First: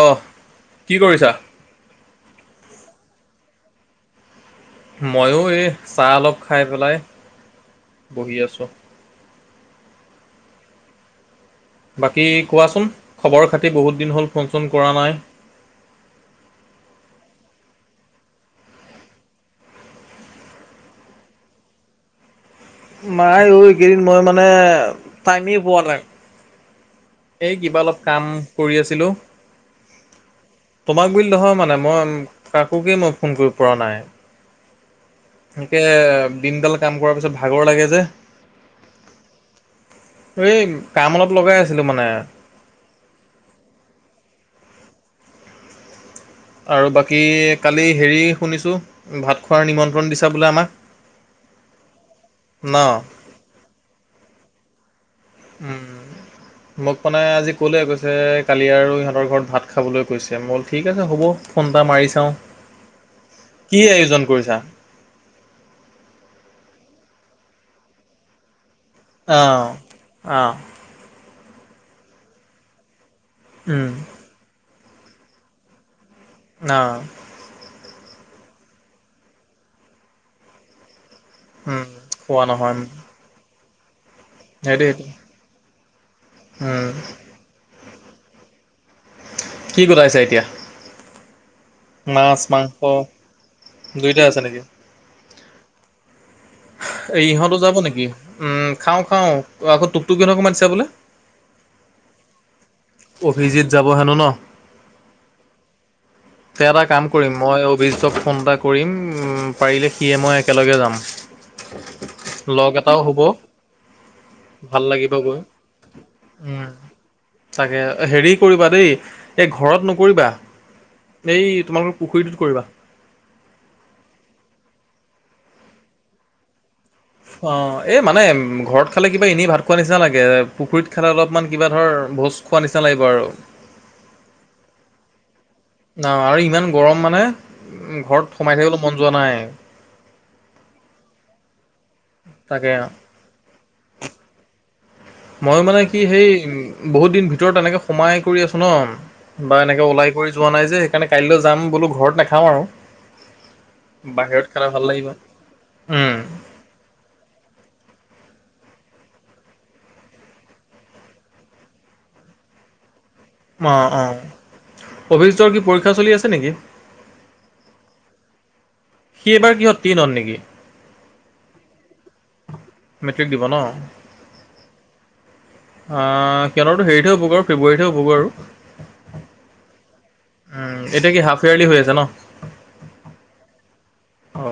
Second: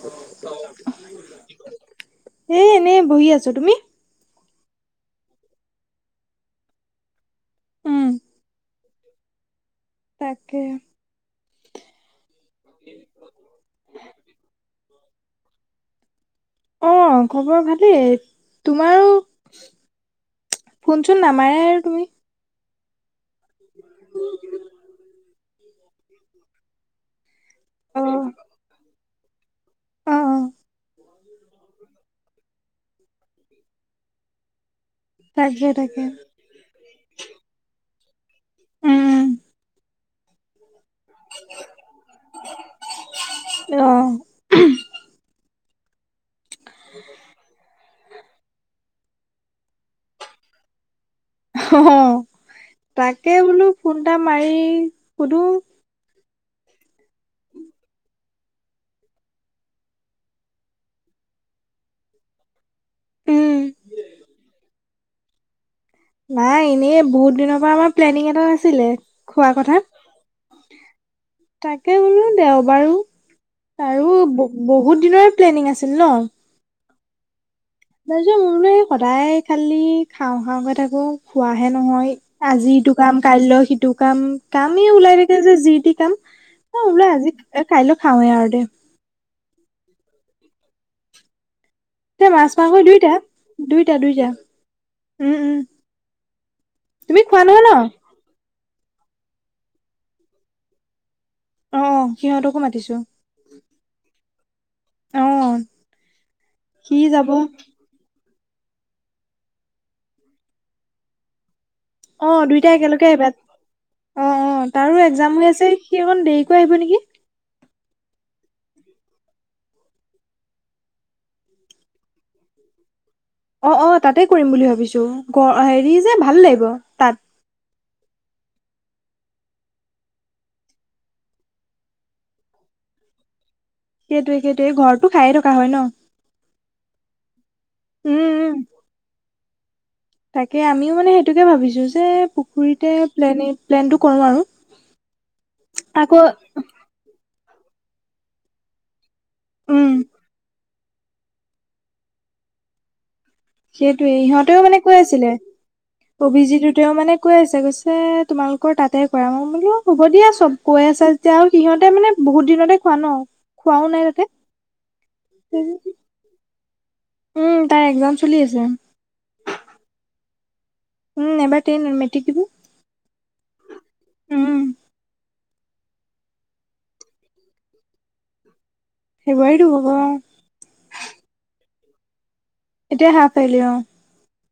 অ কি কৰিছা ছ তুমি মইও এই চাহ অলপ খাই পেলাই উম। বহি আছো তাকে বাকী কোৱাচোন খবৰ খাতি বহুত দিন হ'ল ফোন চোন কৰা নাই। অ', খবৰ ভালেই তোমাৰো ফোনচোন নামাৰে আৰু তুমি। মাই এইকেইদিন মই মানে টাইমেই পোৱা নাই। এই কিবা অলপ অ কাম কৰি আছিলো অ তোমাক বুলি নহয় মানে মই কাকোকেই মই ফোন কৰিব পৰা নাই। তাকে সেনেকে তাকে দিনডাল কাম কৰাৰ পিছত ভাগৰ লাগে যে। উম। এই কাম অলপ লগাই আছিলো মানে। অ [inaudible] আৰু বাকী কালি হেৰি শুনিছোঁ ভাত খোৱাৰ নিমন্ত্ৰণ দিছা বোলে আমাক। অ' ন? তাকে বোলো ফোনটা মাৰি সুধো উম। মোক মানে আজি কলে কৈছে কালি আৰু ইিহঁতৰ ঘৰত ভাত খাবলৈ কৈছে মল ঠিক আছে হ'ব। ফোনটা মাৰি চাও, কি আয়োজন কৰিছা? নাই এনেই বহুত দিনৰ পৰা আমাৰ প্লেনিং এটা। ছিলে খোৱা অঁ কথা অঁ তাকে বোলো দেও বাৰু উম আৰু বহুত দিনৰ প্লেনিং আছিল ন। অ। তাৰ পিছত মোৰ বোলো সদায় খালি খাওঁ খাওঁকে থাকো। খোৱাহে উম নহয় খোৱা আজি নহয় ইটো কাম কাইলৈ সিটো কাম কামেই সেইটোৱে সেইটো ওলাই থাকে যে যি। উম বলে আজি কাইলৈ খাওঁৱে আৰু দে। কি গোটাইছা এতিয়া? এয়া মাছ মাংস দুইটা। দুইটা দুইটা দুইটাাই আছে নেকি। উম উম। তুমি এই খোৱা ইহঁতো নহয় ন যাব নেকি উম খাওঁ খাওঁ আকৌ টুকটুকিহতক মাতিছো বোলে। অ, অ, সিহঁতকো মাতিছো। অভিজিত যাব হেনো ন। অ তে এটা সি কাম যাব কৰিম মই অভি ফোন এটা কৰিম পাৰিলে সিয়ে মই একেলগে যাম অ লগ দুইটাাই এটাও একেলগে হ'ব আহবা। অ, অ, ভাল তাৰো লাগিব এক্সাম গৈ হৈ আছে সি অকণ দেৰিকৈ উম, আহিব নেকি। তাকে হেৰি কৰিবা দেই এই ঘৰত নকৰিবা। এই তোমালোকৰ পুখুৰীটোত কৰিবা। অ' অ' তাতে কৰিম বুলি ভাবিছো হেৰি যে ভাল লাগিব। তাত অ এই মানে ঘৰত খালে কিবা এনেই ভাত খোৱা নিচিনা লাগে পুখুৰীত খালে অলপমান কিবা ধৰ ভোজ খোৱা নিচিনা লে হয় বাৰু সেইটোৱে সেইটোৱে ঘৰতটো খাই থাকোঁ। ন আৰু ইমান গৰম মানে উ উম ঘৰত উম সোমাই থাকিবলৈ মন যোৱা নাই। তাকে আমিও মানে সেইটোকে ভাবিছোঁ যে তাকে পুখুৰীতে প্লেন প্লেনটো কৰো আৰু মই মানে কি আকৌ সেই বহুত দিন ভিতৰত এনেকে সোমাই কৰি আছো ন। বা এনেকে উম ওলাই কৰি যোৱা নাই যে সেইকাৰণে কাইলৈ যাম বোলো ঘৰত নাখাওঁ আৰু সেইটোৱে বাহিৰত ইিহঁতেও খালে মানে ভাল কৈ লাগিব আছিলে উম, অভিজিতটোতেও মানে কৈ আছে কৈছে যে তোমালোকৰ তাতে কৰা মই বোলো হ'ব দিয়া চব কৈ আছা যেতিয়া আৰু সিহঁতে মানে বহুত দিনতে খোৱা ন। অ, খোৱাও নাই অ, তাতে অভিক্ষৰ কি পৰীক্ষা চলি আছে নেকি? উম তাই এক্সাম চলি আছে। সি এবাৰ কিহত তেনত নেকি? উম এবাৰেন মেটি দিিব মেট্ৰিক দিব ন? উম অ কিয়নতো হেৰিতহে হ'বগ আৰু ফেব্ৰুৱাৰীতহে হবগ আৰু ফেব্ৰুৱাৰীতো হ'ব অ', উম এতিয়া কি হাফ ইয়াৰলি হৈ আছে ন এতিয় হাফাইলি অ অ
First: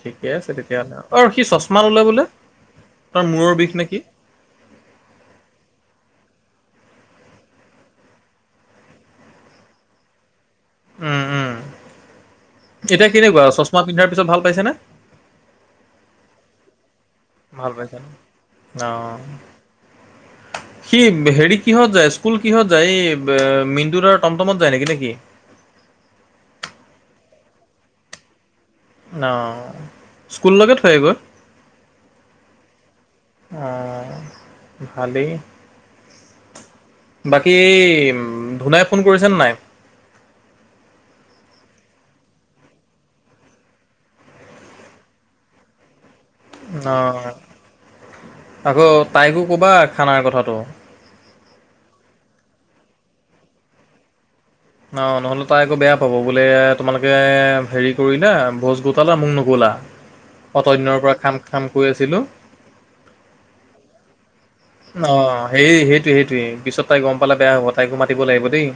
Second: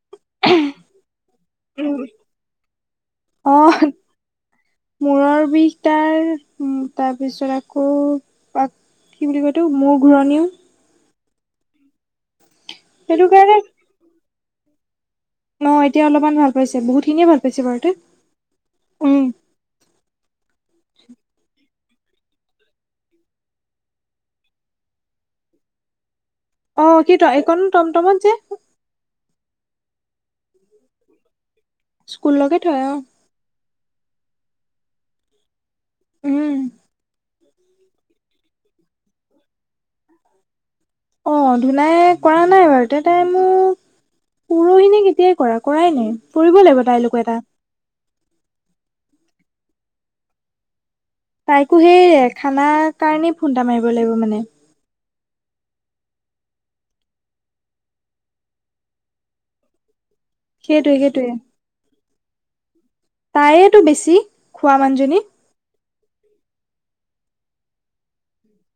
ঠিকে আছে তেতিয়াাহলে অ সি চচমা উম, লে বোলে তাৰ অ মূৰৰ বিষ নেকি মূৰৰ বিষ তাৰ উ তাৰ পিছত আকৌাক কি বুলি কয়তো মোৰ ঘূৰণিও উম উম এতিয়া সেইটো কেনেকুৱা কাৰণে চশমা পিন্ধাৰ পিছত ভাল পাইছে নে অ এতিয়া অলপমান ভাল পাইছে বহুতখিনিয়ে ভাল পাইছে বাৰু তে অ সি হেৰি কিহত যায় স্কুল কিহত যায় এই মিন্দুৰৰ টমটমত যায় নেকি নেকি অ কি তম এইণো টমটমত যে অ স্কুললৈকে থৈগৈ স্কুললৈকে থয় অ ভালেই উম বাকী ধুনাই ফোন কৰিছেনে নাই অ ধূলাই কৰা নাই বাৰু তে তাই মোক পৰহিনেে কেতিয়াই কৰা কৰাই নাই কৰিবব লাগিব তাইলৈোক এটা অ', আকৌ তাইকো ক'বা খানাৰ কথাটো তাইকো সেইৰে খানা কাৰণেই ফুোনটা মাৰিব লাগিব মানে অঁ নহ'লে তাই আকৌ বেয়া পাব বোলে তোমালোকে হেৰি কৰিলো ভোজ গোটালা মোক নকলা অত সেইটোৱে দিনৰ পৰা খাম খাম কৈ আছিলো তাইতটো বেছি খোৱা অ মানুহজনী সেই সেইটোে সেইটোে পিছত তাই গম পালে বেয়া হ'ব তাইকো মাতিব লাগিব দেই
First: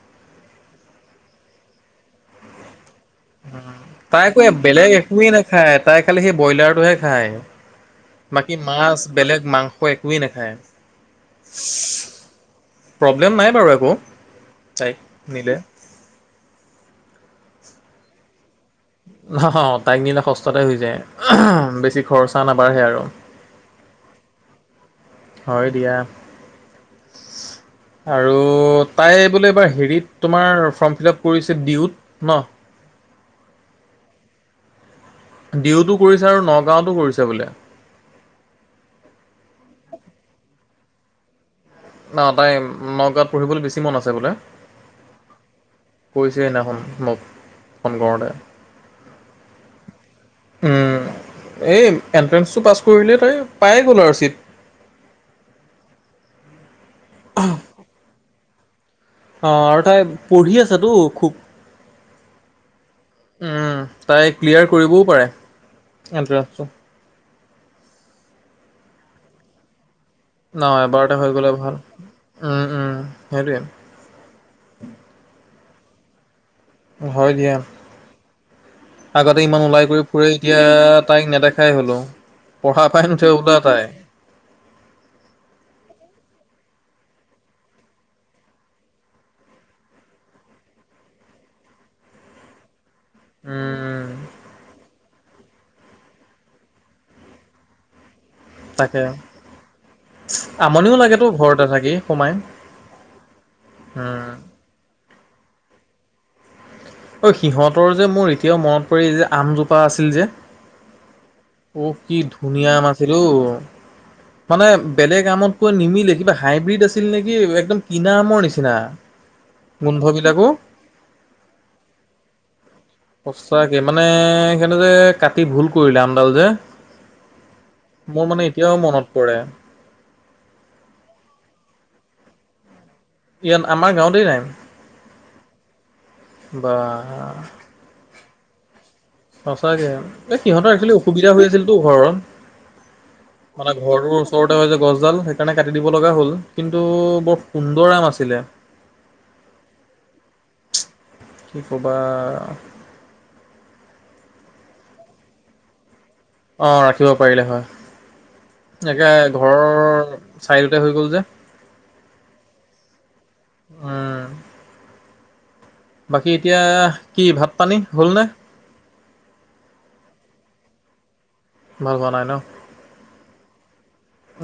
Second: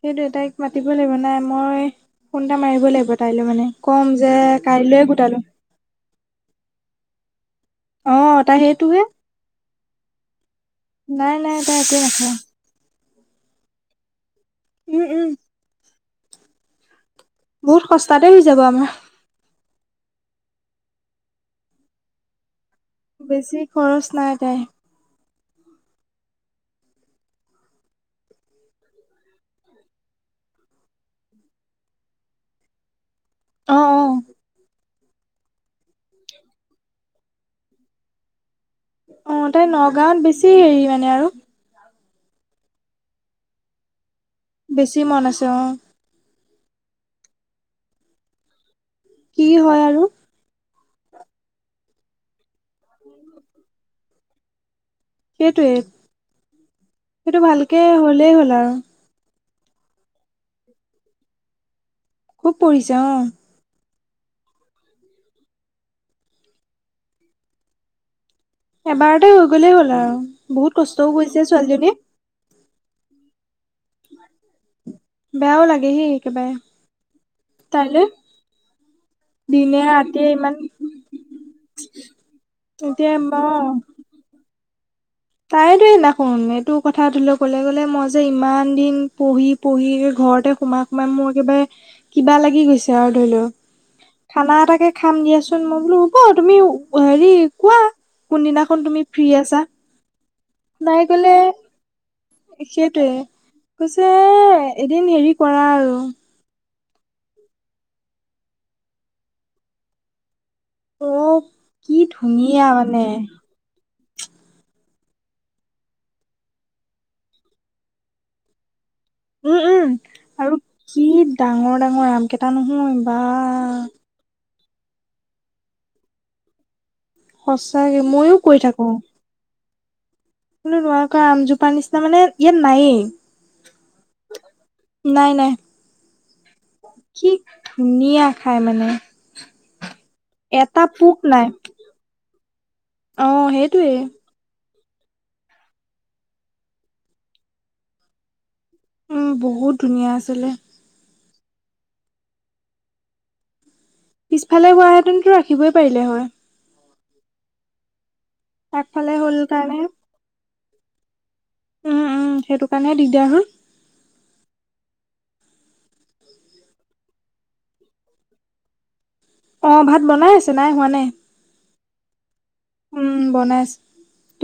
সেইটো তাইক মাতিব লাগিব নাই মই ফোনটা মাৰিব লাগিব তাইলৈ মানে কম তাই যে আকৌ বেলেগ কাইলৈে একোৱেই গোটালো নাখায় তাই খালি সেই ব্ৰইলাৰটোহে খায় অ বাকী তাই সেইটোহে মাছ বেলেগ মাংস একোৱেই নাখায় নাই নাই তই একেই নখা প্ৰব্লেম নাই বাৰু একো তাইক উম উম নিলে বহুত সস্তাতে হৈ যাব আমাৰ নহা তাইক নে স্ততে হৈ যায় বেছি খৰচা না বেছি খৰচ নাই তাই হয় দিয়া আৰু তাই বোলে এইবাৰ হেৰিত তোমাৰ ফৰ্ম ফিল আপ কৰিছে ডিউত ন আহ অ ডিউতো কৰিছে আৰু নগাঁওতো কৰিছে বোলে অ তাই নগাঁৱত বেছি হেৰি মানে আৰু ন তাই নগাঁৱত পঢ়িবলৈ বেছি মন আছে বোলে বেছি মন আছেো কৈছে নখনোন মোক ফোন কৰোঁতে কি হয় আৰু এই এণ্ট্ৰেঞ্চটো পাছ কৰিলে তাই পায়ে গ'ল আৰু ছিট সেইটোৱে সেইটো ভালকে হলেই হ'ল আৰু অ আৰু তাই পঢ়ি আছ ো খুব খুব পৰিঢ়ছে অ তাই ক্লিয়াৰ কৰিবও পাৰে এণ্ট্ৰঞ্চটো এবাৰতে হৈ গ'লেই হ'ল আৰু ন বহুত কষ্টও এবাৰতে হৈ কৰিছে গ'লে ভাল ছোৱালীজনী উম উম হেৰি লেহে একেবাৰে হৈ দিয়া তাইলৈ আগতে ইমান দিনে ওলাই কৰি ফুৰে ৰাতিয়ে ইমান এতিয়া তাইক নেদেখাই হলো পঢ়া পাই এতিয়া অ নুঠে বদ তাই তাই তে ন ক এইটো কথাটোলে কলে গ'লে মই যে ইমান দিন পঢ়ি পঢ়ি ঘৰতে সোমাই সোমাই মোৰ একেবাৰে কিবা লাগি গৈছে আৰু ধৰি লও উম, খানা এটাকে খাম দিয়াচোন মই বোলো হ'ব তুমি হেৰি কোৱা কোনদিনাখন তাকে তুমি ফ্ৰী আছা আমনিও নাই লাগেতো গলে ঘৰতে থাকি সোমাই। সেইটয়ে কৈছে উম, এদিন হেৰি কৰা আৰু অ সিহঁতৰ যে মোৰ এতিয়াও মনত পৰি যে আমজোপা আছিল যে অ অ কি ধুনীয়া মাছিলো মানে বেলেগ আমতকৈ নিমিলে কিবা হাইব্ৰীড আছিল নেকি একদম কিনা আমৰ নিচিনা উম উম গোন্ধবিলাকো আৰু কি ডাঙৰ ডাঙৰ আম কেইট নহয় বা সঁচাকে মানে সেইনে যে কাটি ভুল কৰিলে আমডাল যে সঁচাকে মোৰ মইও মানে এতিয়াও মনত পৰে ো নোৱাৰ কৰা আমজোপাৰ নিচিনা মানে ইয়াত নায়েই ইয় আমাৰ গাঁৱতেই নাই নাই নাই কি বা। ধুনীয়া খাই মানে সঁচাকৈ এই সিহঁতৰ এটা একচেলি পোক অসুবিধা হৈ নাই আছিলতো অ ঘৰত মানে সেইটোৱে ঘৰটোৰ ওচৰতে হৈ গছডাল সেইকাৰণে কাটি দিব লগা হ'ল কিন্তু বৰ সুন্দৰ আম আছিলে বহুত ধুনীয়া আছিলে কি ক'বা পিছফালে গুৱাহাটনতো ৰাখিবই পাৰিলে হয় অ ৰাখিব পাৰিলে হয় আগফালে এে হ'ল কাৰণে ঘৰৰ চাইদোতে হৈ গ'ল যে উম উম সেইটো কাৰণে দিগদাৰ হ'ল উ বাকী এতিয়া কি ভাত পানী হ'লনে অ ভাত বনাই আছে নাই হোৱা নাই ভাল পোৱা নাই ন উম বনাই আছো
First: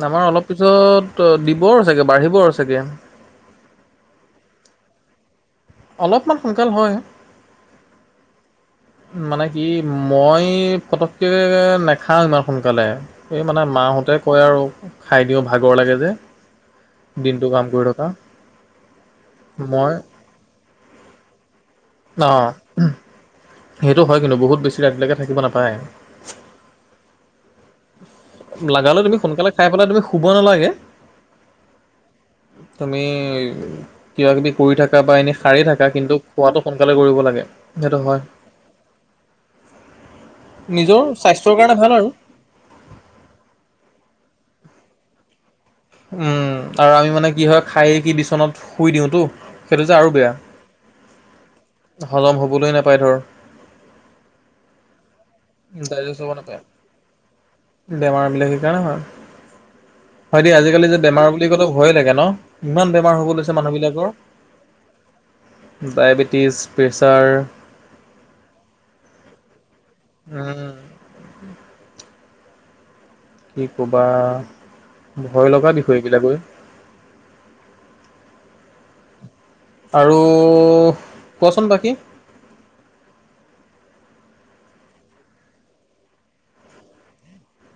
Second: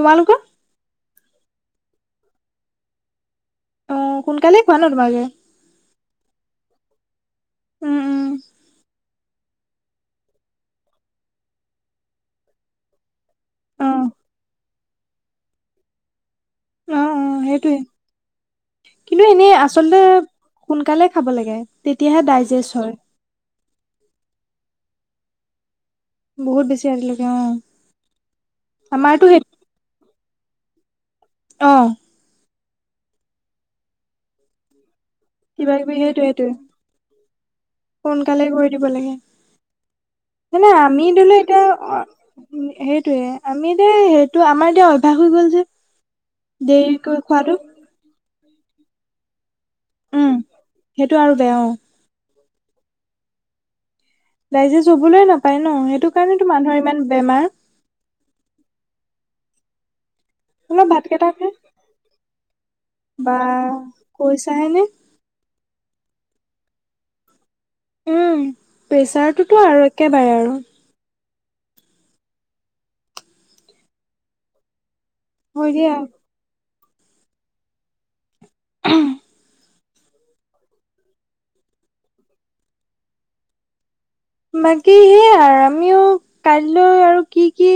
আমাৰ অলপ পিছত দিবও চাগে বাঢ়িব চাগে অ সোনকালে খোৱা ন তোমালোকে অলপমান সোনকাল হয় উম উম মানে কি মই পটকক নাখাও ইমান সোনকালে এই মানে অ মাহঁতে কয় আৰু খাই দিওঁ ভাগৰ লাগে যে অ অ দিনটো কাম সেইটোৱে কৰি থকা কিন্তু এনেই মই আচলতে সোনকালে খাব লাগে তেতিয়াহে অঁ ডাইজেষ্ট হয় সেইটো হয় কিন্তু বহুত বেছি ৰাতিলৈকে থাকিব নাপায় বহুত বেছি ৰাতিলৈকে অ লগালো তুমি আমাৰতো সোনকালে খাই পেলাই তুমি শুব নালাগে আহ তুমি কিবা কিবি কৰি থাক বা এনেই সাৰি কিবা থাকা কিবি কিন্তু সেইটোৱে সেইটোৱে খোৱাতটো সোনকালে কৰিব লাগে সেইটো হয় সোনকালে কৰি দিব লাগে ানে নিজৰ আমি ধৰি লও স্বাস্থ্যৰ কাৰণে ভাল এতিয়া আৰু সেইটোয়ে আমি যে সেইটো আমাৰ এতিয়া অভ্যাস হৈ গ'ল যে উম আৰু আমি দেৰিকৈ মানে কি খোৱাটো হয় খায়ে কি বিচনাত শুই দিওঁতো সেইটো যে আৰু উম বেয়া সেইটো আৰু বেয়া অ হলম হ'বলৈ নাপায় ধৰ ডাইজেষ্ট হবলৈ নাপায় ন সেইটো ডাইজেষ্ট হ'ব কাৰণেতো নাপায় মানুহৰ ইমান বেমাৰ বেমাৰ বিলাক সেইকাৰণে হয়। হয় দেই অলপ আজিকালি যে ভাত বেমাৰ বুলি কেইটে ক'লে ভয়ে লাগে ন? ইমান বেমাৰ হ'ব বা লৈছে মানুহ কৈছাহে নে ডায়বেটিছ প্ৰেছাৰ উম প্ৰেচাৰটোতো আৰু একেবাৰে আৰু উম কি ক'বা ভয় লগা হয় দিয়া দিশয় এইবিলাকো হ আৰু কোৱাচোন বাকী বাকী সেয়া আমিও কাইলৈ আৰু কি কি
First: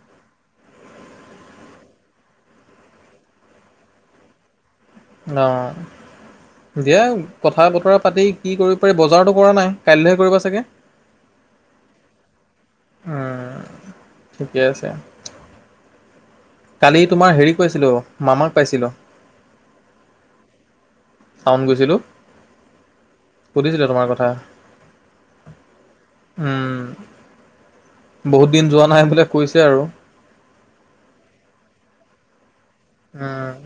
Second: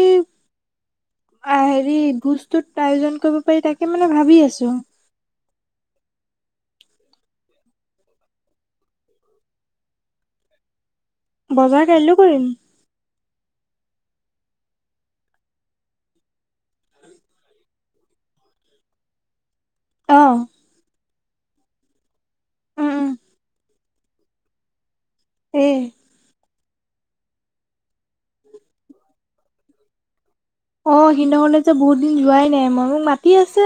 হেৰি ভোজটোত আয়োজন কৰিব পাৰি তাকে মানে ভাবি আছো অ দিয়া কথা বতৰা পাতি কি কৰিব পাৰি বজাৰতো কৰা নাই কাইলৈহে কৰিবা চাগে বজাৰ কাইলৈো কৰিম ঠিকে আছে কালি তোমাৰ হেৰি কৈছিলো মামাক পাইছিলো আহ চাউন গৈছিলোঁ উম উম ছিলে তোমাৰ কথা উ বহুত দিন যোৱা নাই বোলে কৈছে আৰু অ সিন্দকলে যে বহুত দিন যোৱাই নাই মই মোক মাতি আছে উম।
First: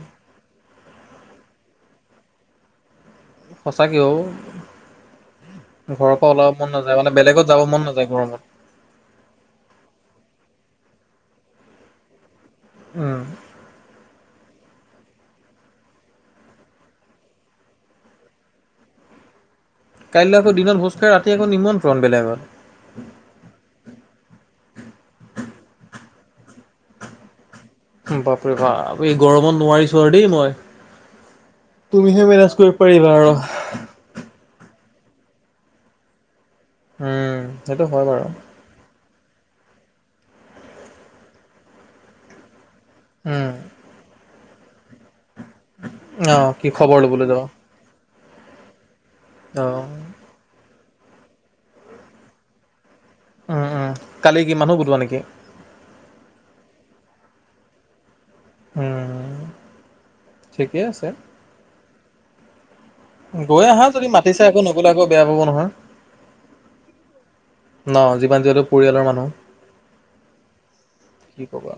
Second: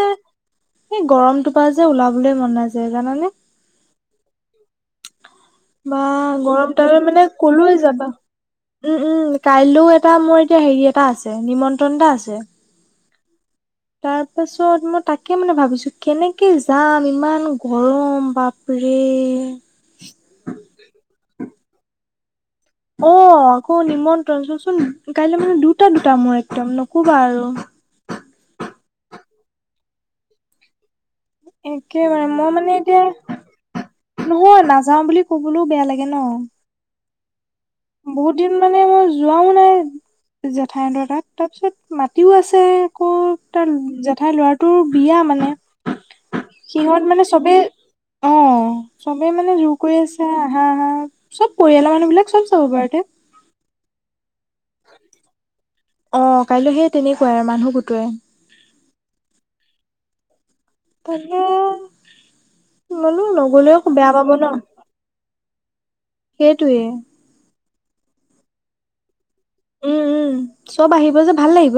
এই গৰমটোপা যে ওলাবলে মন নাযায় জানানে তাকেও বা গৰম নাযায় তালত মানে বেলেগত যাব কলোৱে মন যাবা নাযায় গৰমত উম উম কাইলৈও এটা মোৰ এতিয়া হেৰি এটা আছে নিমন্ত্ৰণ এটা আছে অঁ তাৰ পাছত মই তাকে মানে ভাবিছো কেনেকে যাম ইমান গৰম বাপৰে এই কাইলৈ আকৌ দিনতোজকাঢ় ৰাতি আকৌ নিমন্ত্ৰণ বেলেগত অ আকৌ নিমন্ত্ৰণ চ চোন কাইলৈ মানে দু দুটা দুটা মোৰ একদম নকবা আৰু বাপৰে ব এই গৰমত নোৱাৰিছো আৰু দেই মই তুমিহে একেবাৰে মেনেজ মই কৰিব মানে এতিয়া পাৰিবা আৰু নহোৱা না যাওঁ বুলি কবলৈও বেয়া লাগে ন উম সেইটো হয় বাৰু বহুত দিন মানে মোৰ যোৱাও নাই জেঠাইদ তাত তাৰপিছত মাটিও আছে আকৌ উম তাৰ জেঠাইৰ ল'ৰাটোৰ বিয়া মানে অ কি খবৰ সিহঁত মানে ল'বলৈ যাবা চবেই অ চবেই মানে অ জোৰ কৰি আছে আহা আহা চব পৰিয়ালৰ মানুহ বিলাক চব বাৰ কালি কি মমানুো গোটোৱা নেকি অ কাইলৈ সেই তেনেকুৱাই আৰু মানুহ গোটে উম ঠিকেই আছে পানে গৈ আহা যদি মাতিছে আকৌ নগলে আকৌ বেয়া পাব নহয় সেইটোৱে ন যিমান যিহেতু পৰিয়ালৰ মানুহ উম উম চব আহিব যে কি ভাল ক'বা লাগিব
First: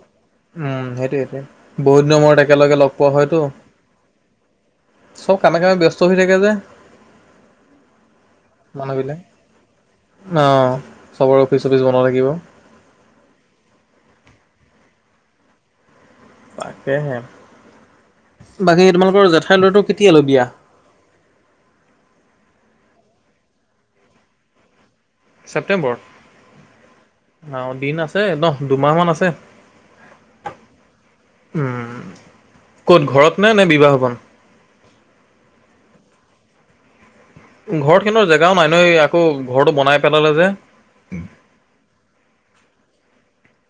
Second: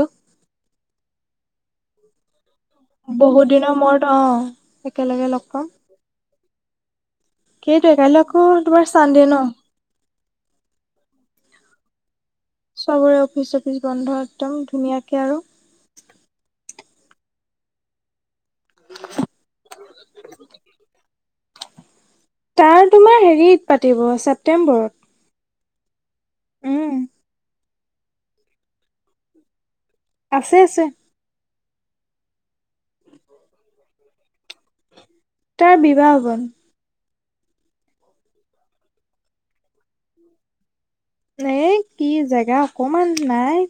উম সেইটোয়টে বহুত নমৰ ত একেলগে লগ পোৱা হয়তো বহুত দিনৰ মূৰত অ একেলগে চব লগ কামে পাম কামে ব্যস্ত হৈ থাকে যে সেইটোৱে কাইলৈ আকৌ তোমাৰ মানুহবিলাক। চান্দে ন অ চবৰে অফিচ চফিচ বন থাকিব চবৰে অফিচ চফিচ বন্ধ একদম ধুনীয়াকে আৰু তাকেহে বাকী তোমালোকৰ জেঠাইৰ লৰাটো কেতিয়ালৈ বিয়া তাৰ তোমাৰ হেৰিত পাতিব ছেপ্তেম্বৰত ছেপ্্তেম্বৰ উম অ দিন আছে নহ দুমাহমান আছে আছে আছে উম ক'ত ঘৰত নে নে বিবাহবন তাৰ বিবাহ বন ঘৰখনৰ জেগাও নাই নহ আকৌ ঘৰটো বনাই পেলালে যে ন কি জেগা অকমান নাই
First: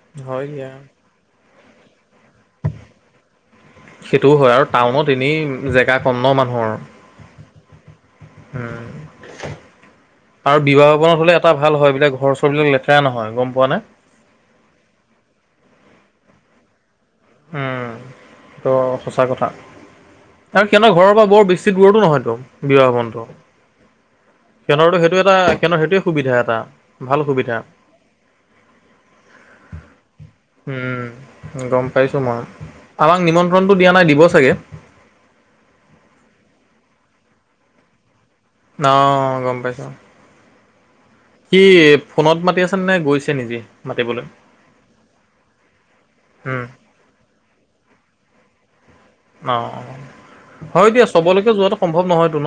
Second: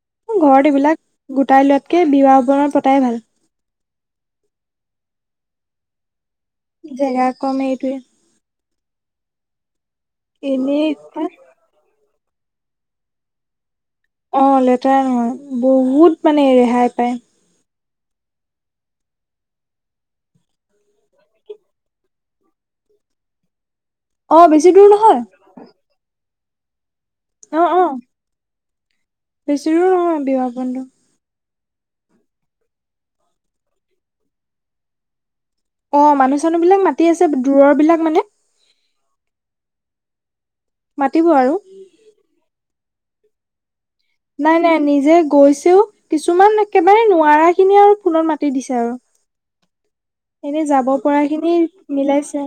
হম ঘৰত এইবিলাক গোটাই লোৱাতকে বিবাহ অৱণত পতাই ভাল সেইটোও হয় আৰু টাউনত এনে জেগা কন্ ন মানুহ জেগা কম এইটোৱে উম আৰু এনেই বিবাহৱনত হলে এটা ভাল হয় বিলাক খৰচৰবলাক লেখাই নহয় গম পোৱা নাই অ লেতেৰা নহয় বহুত মানে ৰেহাই পায় তটো সঁচা কথা আৰু সিহতৰ ঘৰৰ পৰা বৰ বেছি দূুৰৰতো নহয়তো বিবাহ বনটো অ বেছি দূৰ কেনৰতো নহয় সেইটো এটা কেনৰনৰ সেইটোৱে সুবিধা এটা ভাল সুবিধা বছো অ বিবাহ বন্ধু উম, গম পাইছো মই আমাক নিমন্ত্ৰণটো দিয়া নাই দিব চাগে অ মানুহ চানুহ বিলাক মাতি আছে দূৰৰ বিলাক মানে ন গম পাইছো মাতিব স আৰু ফোনত মাতি আছে নে গৈছে নিজি নাই নাই নিজে গৈছেও কিছুমান উম, একেবাৰে নোৱাৰা খিনিে আৰু ফোনত মাতি দিছে আৰু অঁ এনে হয় যাব দিয়া পৰা চবলৈকে খিনি যোৱাটো সম্ভৱ নহয়তটো মিলাইছে ন